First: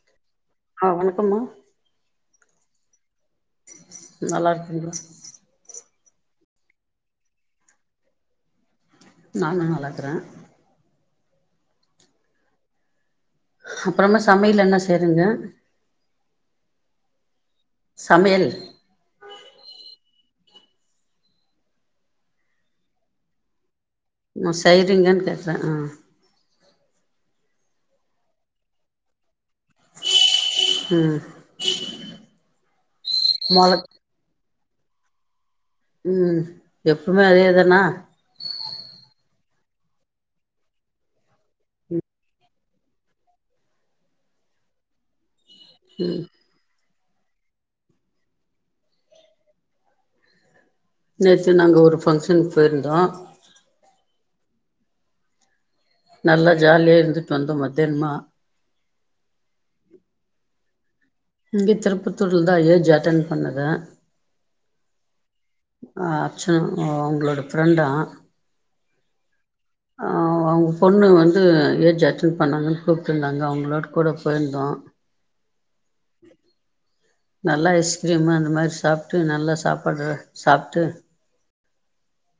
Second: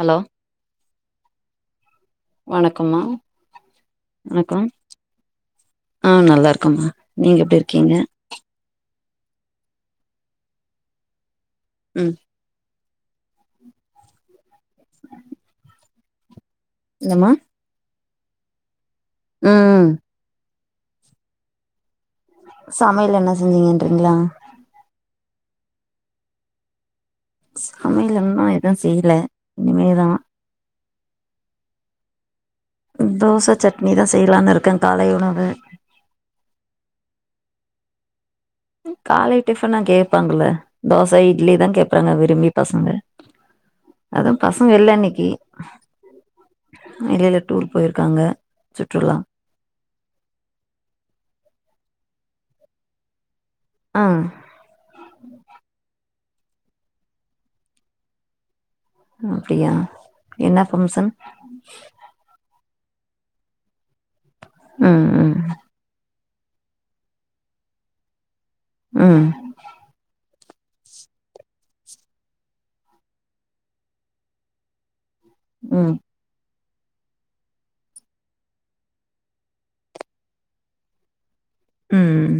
Hello ஆ வணக்கம்மா வணக்கம்மா நல்லா வணக்கம் இருக்கீங்களா ஆ நல்லாருக்கோம்மா நீங்க எப்டி இருக்கீங்க? நாங்களு நல்லாக்குறே ம் அப்றமா சமயல் என்னா செய்றிங்க என்ன மா சமயல் ம் சமயல் என்ன செஞ்சீங்கன்றீங்ளா மா செய்றீங்ளான்னு கேக்குறே ஆ சமயல் இன்னு எது செய்ல இனிமேதா ம் தோச மொள சட்னி தா செய்லானுருக்கே காலை உணவு ம் எப்பமே அதே தானா காலை டிஃபன்ன கேப்பாங்கல்ல தோச, இட்லி தா கேப்றாங்க விரும்பி பசங்க அது பசங்க இல்ல இன்னிக்கி ம் எடைல டூர் போய்ருக்காங்க சுற்றுலா நேத்து நாங்க ஒரு ஃபங்க்ஷனுக் போய்ருந்தோ ஆ நல்லா ஜாலியா இர்ந்துட் வந்தோ மத்யான்மா அப்டியா என்ன ஃபம்ஷன் இங்க திருப்பத்தூர்லதா ஏஜ் அட்டன் பண்ணது ம் ம் ஆ ஆக்சுல் அ அவுங்களோட ஃப்ரெண்டா ம் ஆ ஒ அவுங்க பொண்ணு வந்து ஏஜ் அட்டன் பண்ணாங்கன் கூப்ட்ருந்தாங்க அவுங்களோட கூட போயிர்ந்தோ ம் நல்லா ஐஸ்கிரீமு அந்த மாரி சாப்ட்டு நல்லா சாப்பாடெல்லா சாப்ட்டு ம்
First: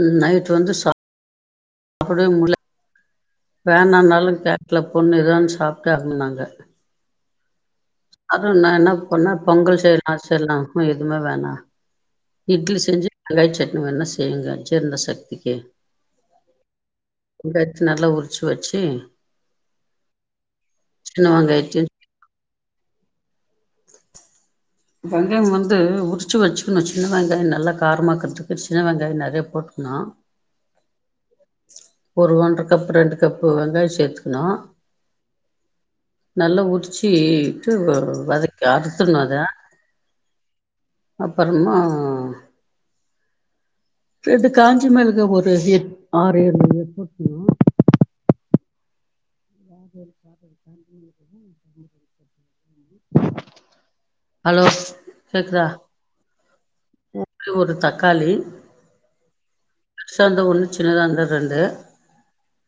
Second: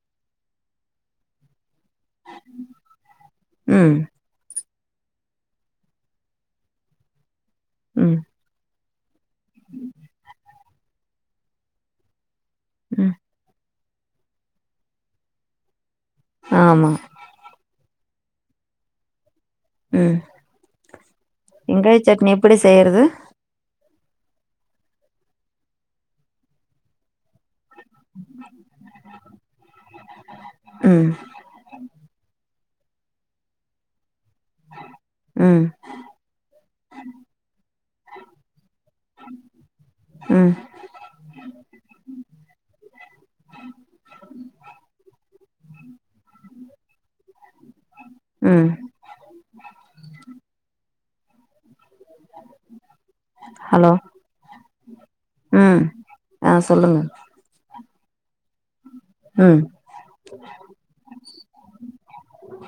ம் நைட் வந்து சாப்படவே முல்ல ம் வேண்டானாலு கே க்ல பொண்ணு தா சாப்ட்டே ஆகனுன்னாங்க ம் அதுவு நா என்னா பண்ணே பொங்கல் சேர் அரச்சர்லா வேற எதுமே வேணா இட்லி செஞ்சு ம் வெங்காய சட்னி வேணா செய்யிங்க சேர் இந்த சட்னிக்கு ஆமா வெங்காயத்த நல்லா உரிச் வச்சி ம் சின்ன வெங்காயத்தையு வெங்காய சட்னி எப்டி செய்யறது வெங்காய்ம் வந்து உரிச்சு வச்சுக்கனு சின்ன வெங்காயோ நல்லா காரமாக்கற்துக்கு சின்ன வெங்காயோ நெறையா போட்டுக்கணு ம் ஒரு ஒன்ற கப் ரெண்டு கப்பு வெங்காயோ சேத்துக்கணு ம் நல்லா உரிச்சீட்டு வ வதக்கி அருசர்ணு அத ம் அப்பறமா ரெண்டு காஞ்ச மெளகா ஒரு எட் ஆறேழு எட்த் வச்சிக்ணு ம் [inaudible] ஹலோ ஹலோ கேக்குதா ம் ஆ சொல்லுங் ஒரே ஒரு தக்காளி ம் பெருசா இர்ந்தா ஒன்னு சின்னதா இர்ந்தா ரெண்டு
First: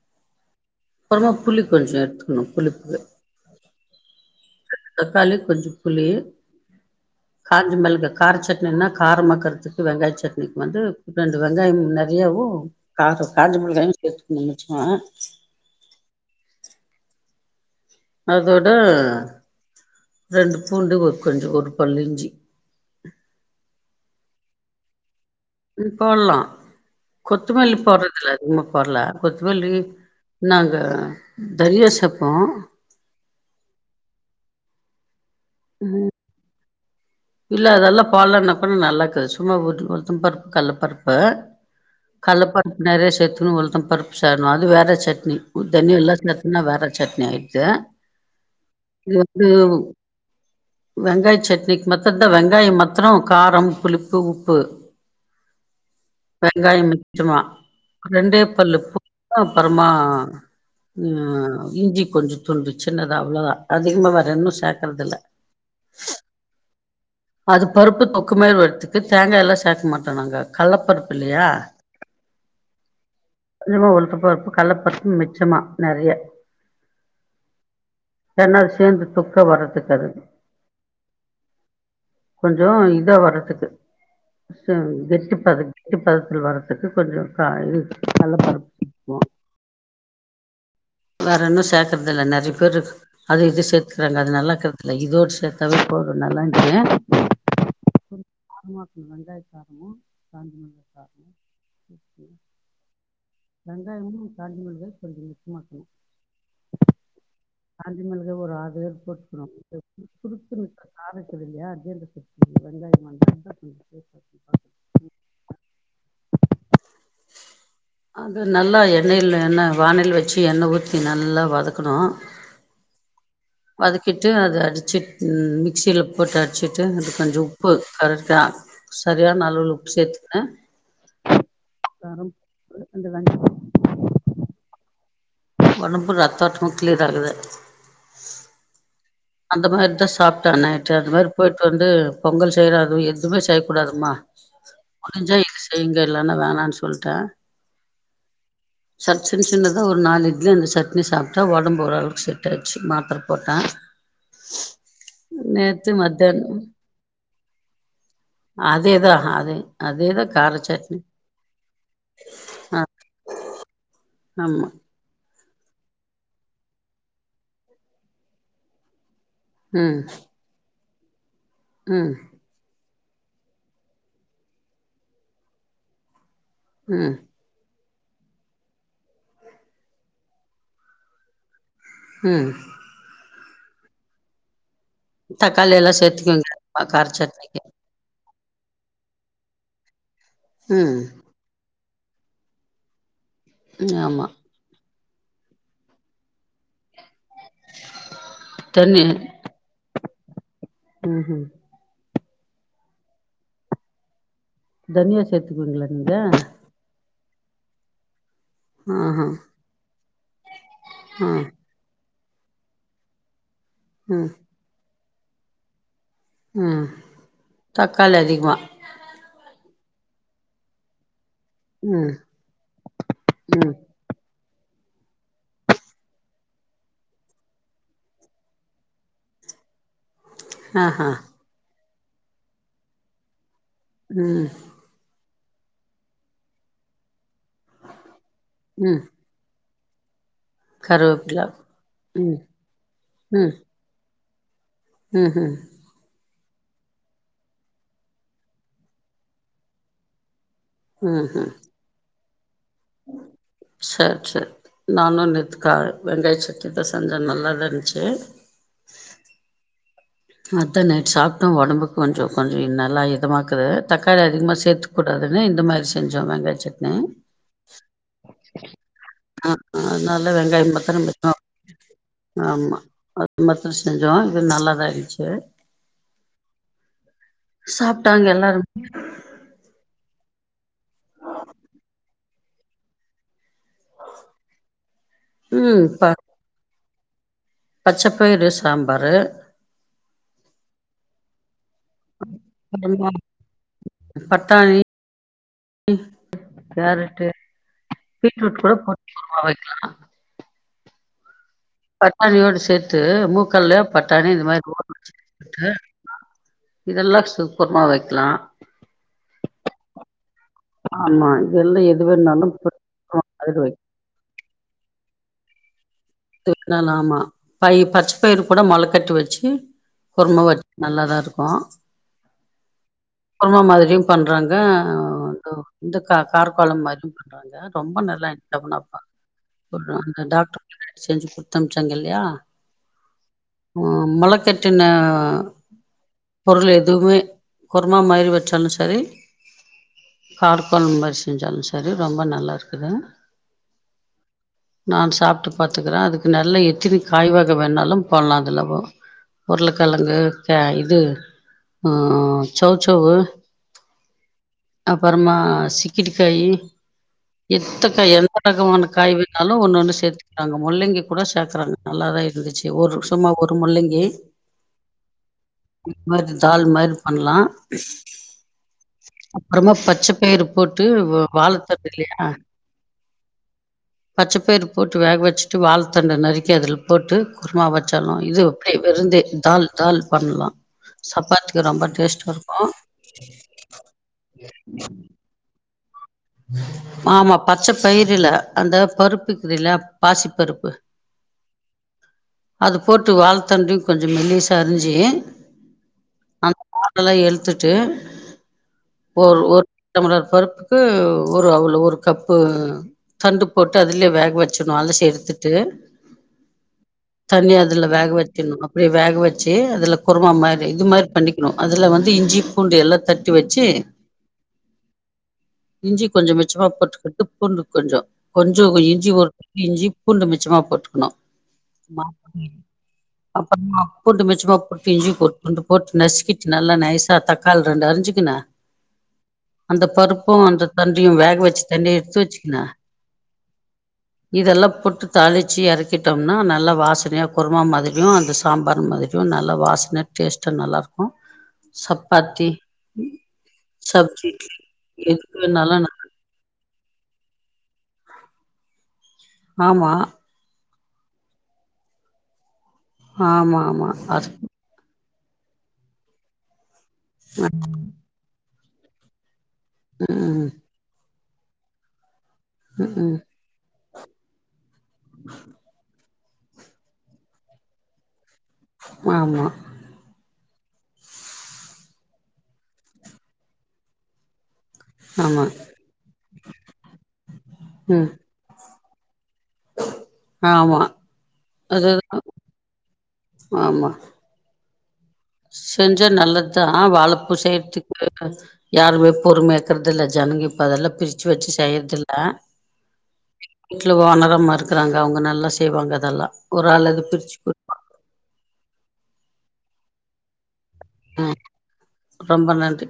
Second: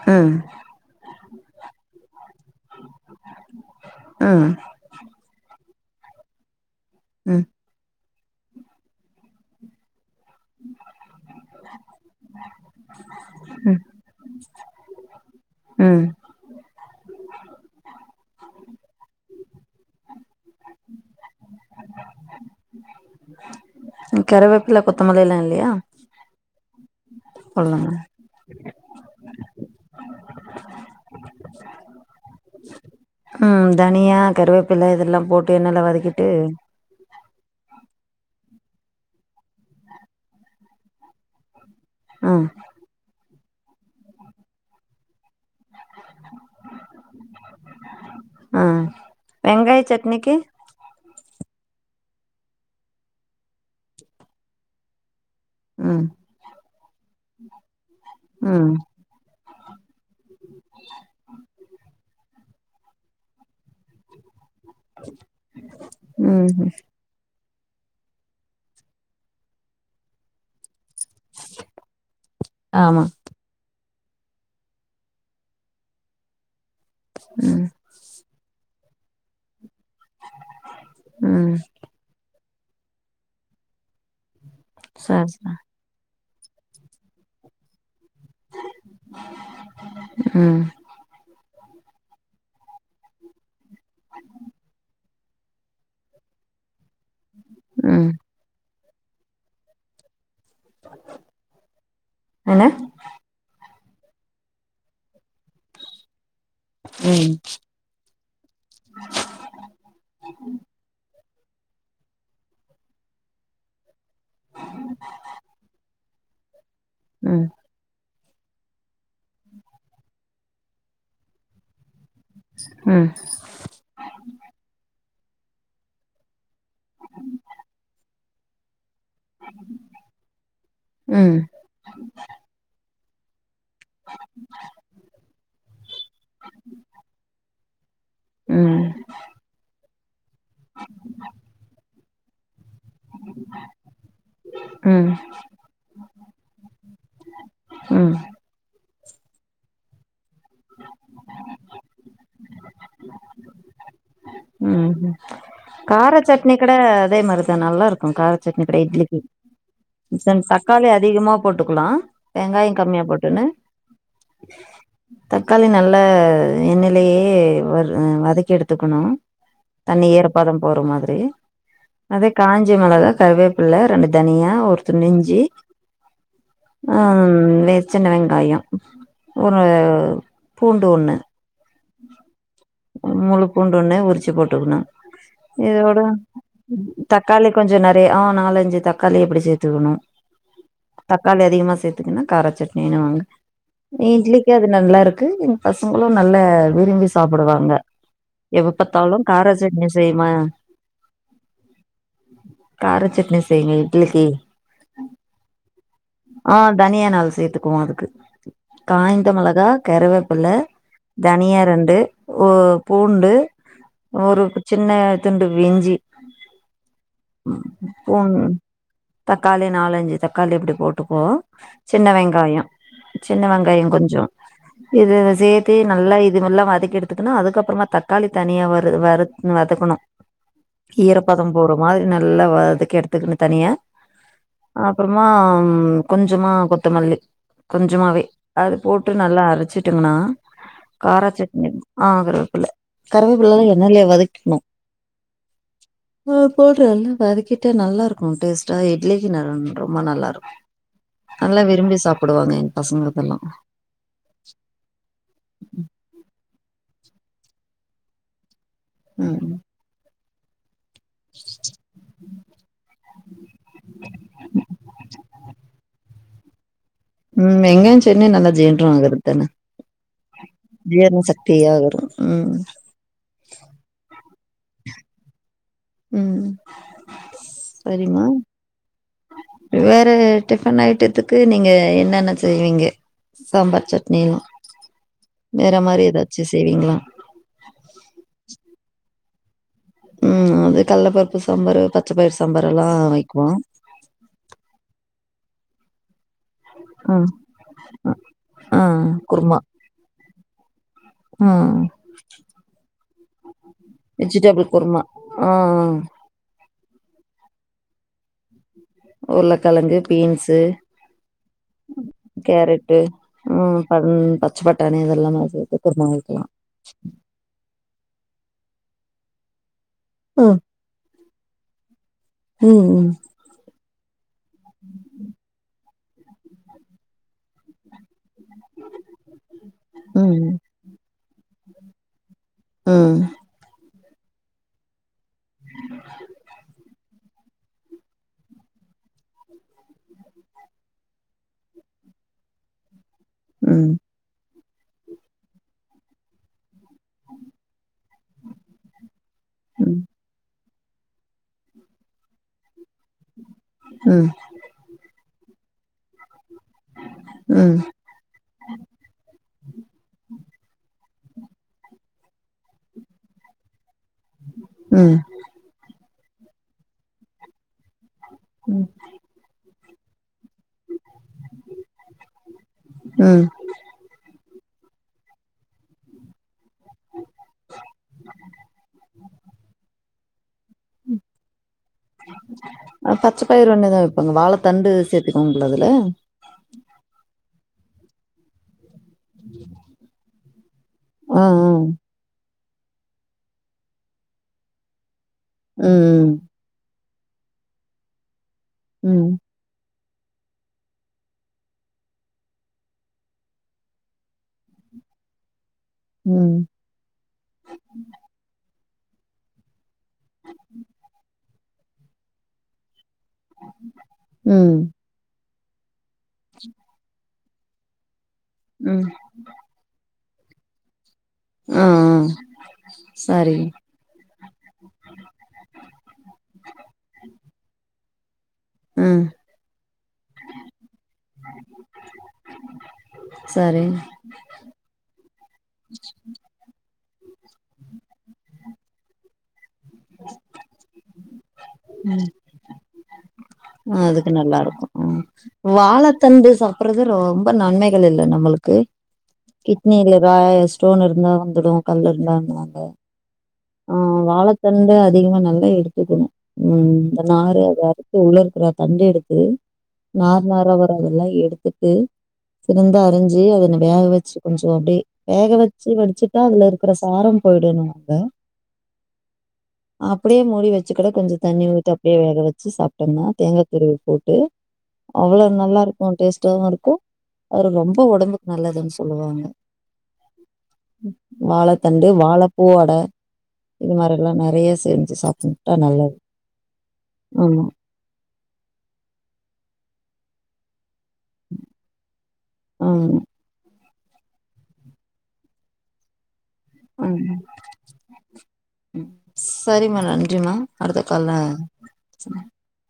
ம் அப்பறமா புளி கொஞ்சோ எட்த்துக்கணு புளிப்பு ம் ரெண்டு தக்காளி கொஞ்ச புளி ம் காஞ்ச மிளகா கார சட்னின்னா கார மாக்கறதுக்கு வெங்காய சட் னிக்கு வந்து ரெண்டு வெங்காயம் நிறையாவும் கார காஞ்ச மிளகாயும் சேத்துக்கணு மிச்சமா ம் அதோட ரெண்டு பூண்டு ஒரு கொஞ்சோ ஒரு பல்லு இஞ்சி கெரவேப்பில்ல கொத்தமல்லி எல்லா இல் ம் போட்லா கொத்துமல்லி சொல்லுங்க போட்றதுல்ல உமக் குர்ல கொத்தமல்லி நாங்க தனியா சேப்போ ம் தனியா கருவேப்பில இதெல்லாம் போட்டு எண்ணெல்ல வதக்கிட்டு இல்ல அதெல்லா பாலான்ன அப்பறம் நல்லா இக்காது சும்மா ஒரு உளுத்தம் பருப்பு கல்லப்பருப்பு ம் கல்லப் பருப்பு நெறையா சேத்தணு உளுத்தம் பருப்பு சேர்ணும் அது வேற சட்னி தனியா எல்லா என்னா வேற சட்னி ஆய்ட்து இது வந்து இன்னக்கி வெங்காய சட்னிக்கு மத்ரந்தா வெங்காயம் மத்ரோ காரம் புளிப்பு உப்பு ம் வெங்காயம் மிச்சமா ரெண்டே ம் பல்லு பூண்டு அப்றமா ஆ இஞ்சி கொஞ்சோ துண்டு சின்னதா அவ்ளோதா அதிகமா வேற ஒண்ணும் சேக் கறதில்ல ம் ம் அது பருப்பு தொக்கு மாறி வரத்துக்கு தேங்காயெல்லா சேக்க மாட்டோ நாங்க கல்லப்பருப்பு இல்லயா ஆமா கொஞ்சமா ஒரு கப்பு அரப்பு கல்லப்பருப்பு மிச்சமா நறைய ம் எல்லா சேந்து தொக்கா வரதுக்கு அது ம் கொஞ்சோ இதா வரதுக்கு சேம் சரி சரி கெட்டிப்பத ட்டிபதத்துல வரதுக்கு கொஞ்சோ கா இது கல்லப்பருப்பு ம் அ வேற ஒன்னும் சேக்கறதில்ல நெறைய பேரு அது இது சேத்துக்கறாங்க அது நல்லா இருக்கறதில்ல இதோடு சேத்தாவே போதும் நல்லான்ச்சி ம் வெங்காய காரமு காஞ்ச மிளகா காரமு டேஸ்ட்டு என்ன வெங்காயமு காஞ்ச மிளகாயு கொஞ்சோ மிச்சமா இருக்கணு ம் காஞ்ச மிளகா ஒரு ஆறு ஏழு போட்டுக்கணு வச்சா சுருக்குன்னு காரோ அப்படி இல்லையா அர்ஜெண்டுக்கு வெங்காயமா இருந்தா இன்னு சூப்பர் ம் அது நல்லா எண்ணெயில எண்ணெய் வானல் வச்சு எண்ணெய் ஊத்தி நல்லா வதக்கணு ம் வதக்கிட்டு அத அடிச்சு மிக்ஸில போட்டு அடிச்சிட்டு அதுக்கொஞ்சோ உப்பு கரெக்ட்டா சரியான அளவுல உப்பு சேத்துக்குன்னு ம் கரம் மசாலா தூளு அந்த வெங்காயம் உடம்பு ரத்தோட்டமு கிளீயர் ஆகுது ம் அந்த மாறிதா சாப்ட்டே நைட்டு அந்த மாறி போயிட்டு வந்து பொங்கல் சேராதோ எது எதுமே செய்ய கூடாதுமா ம் முடிஞ்சா இது செய்ங்க இல்லன்னா வேணானு சொல்ட்டே ம் சட் சின் சின்னதா ஒரு நாலு இட்லி அந்த சட்னி சாப்ட்டா ஒடம்பு ஓரளவுக்கு செட் டாச்சு மாத்ர போட்டே ம் நேத்து கார சட்னி மத்தியானோ கூட அதே மாரிதா நல்லாருக்கு கார சட்னி கடயல் எத அது அது ரெண்ட் தக்காளி அதிகமாக போட்டுக்குலா வெங்காயோ ஆ கம்மியா போட்டுன்னு ஆமா தக்காளி நல்ல எண்ணெய்லியே வறு வதக்கி எடுத்துக்கணு ம் தண்ணி ஈரப்பதோ போற மாதிரி ம் அதே காஞ்ச மிளகா கருவேப்பில்ல ரெண்டு தனியா ஒரு துண்டு இஞ்சி ம் அம் வேர் சின்ன வெங்காயோ ஒரு பூண்டு ஒன்னு ம் முழு பூண்டு ஒன்னு உரிச்சு போட்டுக்குணு தக்காளி எல்லா இதோட சேத்துக்குவீங்க கார தக்காளி சட்னிக்கு கொஞ்சோ நெ வே ஆ நாலஞ்சு தக்காளி அப்டி சேத்துக்கணு ம் தக்காளி அதிகமா சேத்துக்குனா காரா சட்னிவாங்கு ஆமா இ்ட்லி அது நல்லாருக்கு எங்க பசங்ளு நல்லா விரும்பி ப்டுவாங்க எப்ப தண்ணி பாத்தாலு காரசட்னி செய்மா ம் ம் கார சட்னி செய்ங்க இட்லிக்கு தனியா சேத்துக்குவிங்ளா நீங்க ஆ தனியா நாளு சேத்துக்குவோ அதுக்கு ஆஹா காய்ந்த மிளகா கருவேப்பில்ல ஆ தனியா ரெண்டு ஒ பூண்டு ம் ஒரு சின்ன துண்டு விஞ்சி ம் ம் பூ தக்காளி அதிகமா தக்காளி நாலஞ்சு தக்காளி அப்டி போட்டுக்குவோ சின்ன ம் வெங்காயோ சின்ன ம் வெங்காயோ கொஞ்சோ இத சேத்தி நல்லா இ துவெல்லா வதக்கி எடுத்துக்கனு அதுக்க அப்றமா தக்காளி தனியா வ வறு வதக்கணு ஆஹா ஈரப்பதோ போற மாரி நல்லா வதக்கி எடுத்துக்கணு தனியா ம் அப்றமா கொஞ்சமா கொத்தமல்லி கொஞ்சமாவே அது ம் போட்டு நல்லா அரைச்சிட்டோங்னா கருவேப்பில காராச்சட்னி ஆ ம் கருவேப்பில்ல கருவேப்பிலல்லா எண்ணைலியே வதக்கிக்ணு ம் ம் போட்றல்லா வதக்கிட்டா நல்லாருக்கு டேஸ்ட்டா இட்லிக்கு ந ரொம்ப நல்லாருக்கு ம்ஹும் நல்லா விரும்பி சாப்புடுவாங்க எங்க பசங்க இதெல்லா சேர் சேர் நானு நேத்துக்கா வெங்காய சட்டினி தா செஞ்சே நல்லா தா இருஞ்ச்சு ம் அதா நைட் சாப்ட்டோ ஒடம்புக்கு கொஞ்சோ கொஞ்சோ நல்லா இதமா இருக்கு தக்காளி அதிகமா சேத்துக் கூடாதுன்னு இந்த மாதிரி செஞ்சோ வெங்காய சட்னி ம் வெங்காயசட்னி நல்லா ஜீரணோ ஆ ஆக்ரதுதான அதனால வெங்காயம் மத்தன ஜீர்ண மிச்சோ சக்தியாகறு ம் மர்ஷோ செஞ்சோ இது நல்லாதா இருன்ச்சு ம் ம் சாப்ட்டாங்க எல்லாரு வேற டிஃபன் ஐட்டத்துக்கு நீங்க என்னென்ன செய்வீங்க சாம்பார் சட் னி வேற ம் மாரி ப ஏதாச்சு செய்வீங்களா பச்சப்பயிறு சாம்பாரு ம் அதே கள்ளப்பருப்பு சாம்பாரு பச்சப்பயிர் சாம்பாரெல்லா அப்றமா வைக்குவோ பட்டாணி ம் கேரட்டு ம் பீட்ரூட் கூட ஆ போட்டு [inaudible] குருமா வைக்கலா ம் பட்டாணியோட சேர்த்து நூக்கனுல்லு பட்டாணி இந்த மாரி வெஜிடபிள் கூட குருமா ஆ போட்டு [inaudible] இதெல்லா சூப்பர்மா வெக்கலா உருளைக்கெழங்கு பீன்ஸு ஆமா இதெல்லா எது வேணாலும் கேரட்டு‌ பொரிச்சு அதுல வைக்க ம் ம் பச்ச பட்டாணி இதெல்லாமே நா சேத்து குருமா வைக்க ஆன் ஆமா பயிர் பச்ச பயிரு கூட மொழ கட்டி வெச்சு குரும வ ம் நல்லாதா இருக்கு ம் ம் குர்மா மாதிரியு பண்றாங்க அ கொ இந்த க கார் கொழம் மாரியு பண்றாங்க ரொம்ப நல்லா இன் [inaudible] பொண்ணு வப்பா பொண்ணு வந்து ம் டாக்ட்ரு செஞ்சு குடுத்தமிச்சாங்க இல்லயா ம் ஆ மொலக்கட்டுன பொருள் எதுவுமே குரமா மாரி வெச்சாலு சரி கார்கோல் மாரி செஞ்சாலு சரி ரொம்ப நல்லா இருக்குது ம் நான் சாப்ட்டு பாத்துக்குறே அதுக்கு நெல்ல எத்தினி காய்வாக வேணாலு பண்லா அதுல வு ம் உருளைக்கெழங்கு சா இது ம் சோச்சோவு ம் அப்பறமா சிக்கிட்டுக்காயி ம் ம் எப்கத்த எல் கா க வேற காய் வேனாலு ஒன்னு ஒன்னு சேத்து அங்க முள்ளங்கி கூட சேக்குறாங்க நல்லாதா இருந்துச்சு ஒரு வருஷமா ஒரு முள்ளங்கி ம் இந் தால் மாரி பண்லா ம் அப்புறமா பச்ச பயுறு போட்டு வு வாழ தண்டுல்லயா அ ம் பச்சபயிறு போட் டு வேக வெச்சுட்டு வாழத்தண்ட நறுக்கி அதுல போட்டு குருமா வைச்ச்ட்லா இது ஓகே வெறு இந்த இந்த தால் தால் பண்லா ம் பச்ச பயிறு ஒன்னுதா இப்ப இங்க வாழ தண்டு சேத் புடிக்கோங்குலா அதுல ஆமா பச்ச பயிறுல அந்த பருப்பு இருகுதுல பாசி பருப்பு ம் அது போட்டு வாழ் தண்டையு கொஞ்சொ மெல்லீசா அரிஞ்சி ம் அதுலா எடுத்துட்டு ம் ஒரு ஒரு டம்ளர் பருப்புக்கு ஒரு அவுளு ஒரு கப்பு தண்டு போட்டு அதுலே வேக வெச்சணு அலசி எடுத்துட்டு ம் தனியா அதுல வேக வெக்கணு அப்டியே வேக வெச்சு அதுல குருமா மாரி இது மாரி பண்ணிக் கிணு அதுல வந்து இஞ்சி பூண்டு எல்லா தட்டி வெச்சி ம் இஞ்சி கொஞ்சோ மிச்சமா போட்டுகிட்டு பூண்டு கொஞ்சோ கொஞ்சோ ம் இஞ்சி ஒரு இஞ்சி பூண்டு மிச்சமா போட்டுக்கணு [inaudible] ஆ ஆ சரி அப்பறமா பூண்டு மிச்சமாப்போட்டு இஞ்சி போட் கொஞ் போட்டு நசுக்கிட்டு நல்லா நைசா தக்காள் ரெண்டு அரிஞ்சுக்கினு ம் அந்த பருப்பு அந்த தண்டியு வேக வெச்சு தண்ணிய எடுத்து வெச்சுக்குனு சரி இதெல்லா போட்டு தாளிச்சு எறக்கிட்டோம்னா நல்லா வாசனியா குருமா மாதிரியு அந்த சாம்பார் மாதிரி யு நல்லா வாசன டேஸ்ட்டா நல்லாருக்கு சப்பாத்தி சப்ஜி அதுக்கு இட்லி நல்லா இருக்கு ம் எதுக்கு வேணாலு நல்லது வாழத்தண்டு சாப்புற்றது ரொம்ப நன்மைகள் இல்ல நம்மளுக்கு ஆமா கிட்னில வா ஸ்டோன் இருந்தா வந்துடு கல் இருந்தா வந்துட்வாங்க ஆமா ஆமா அது தண்ட அதிகமா நல்லா எடுத்துக்கணு ம் இந்த நாறு அத அறுத்து உலர் அப்புற தண்ட எடுத்து நார் ம் நாரா வரதெலா எடுத்துட்டு ம் சிறுந்தா ம் அரிஞ்சு அத ந வேக வெச்சு கொஞ்சு அப்டே வேக வெச்சு வடிச்சுட்டா அதுல இருக்கிற சாரம் போய்டுணுவாங்க ஆமா அப்படியே மூடி வெச்சுக்கூட கொஞ்ச தண்ணி ஊத்தி அப்டே வேக வெச்சு சாப்ட்டோம்னா தேங்கா துருவி போட்டு அவ்வளோ ஆமா நல்லாருக்கு டேஸ்டாவு இருக்கு அது ரொம்ப ம் ஒடம்புக்கு நல்லதுன் சொல்லுவாங்க ஆமா வாழத்தண்டு அதுதா வாழப்பூவட ஆமா இது மாரி எல்லா நெறய செஞ்சு சாப் செஞ்சா நல்லத்தா வாழப்பூ ஆமா சேர்த்து யாருமே பொறுமெயாக்குறதுல்ல ஜனங்க இப்ப அதெல்லா பிரிச்சு வெச்சு செய்யறதில்ல ம் வீட்ல வாணரமா இருக்கறாங்க அவுங்க நல்லா செய்வாங்க அதெல்லா ஒரு அளகு பிரிச்சு கு சரிமா நன்றிமா அடுத்த ம் கால்ல ரொம்ப நன்றி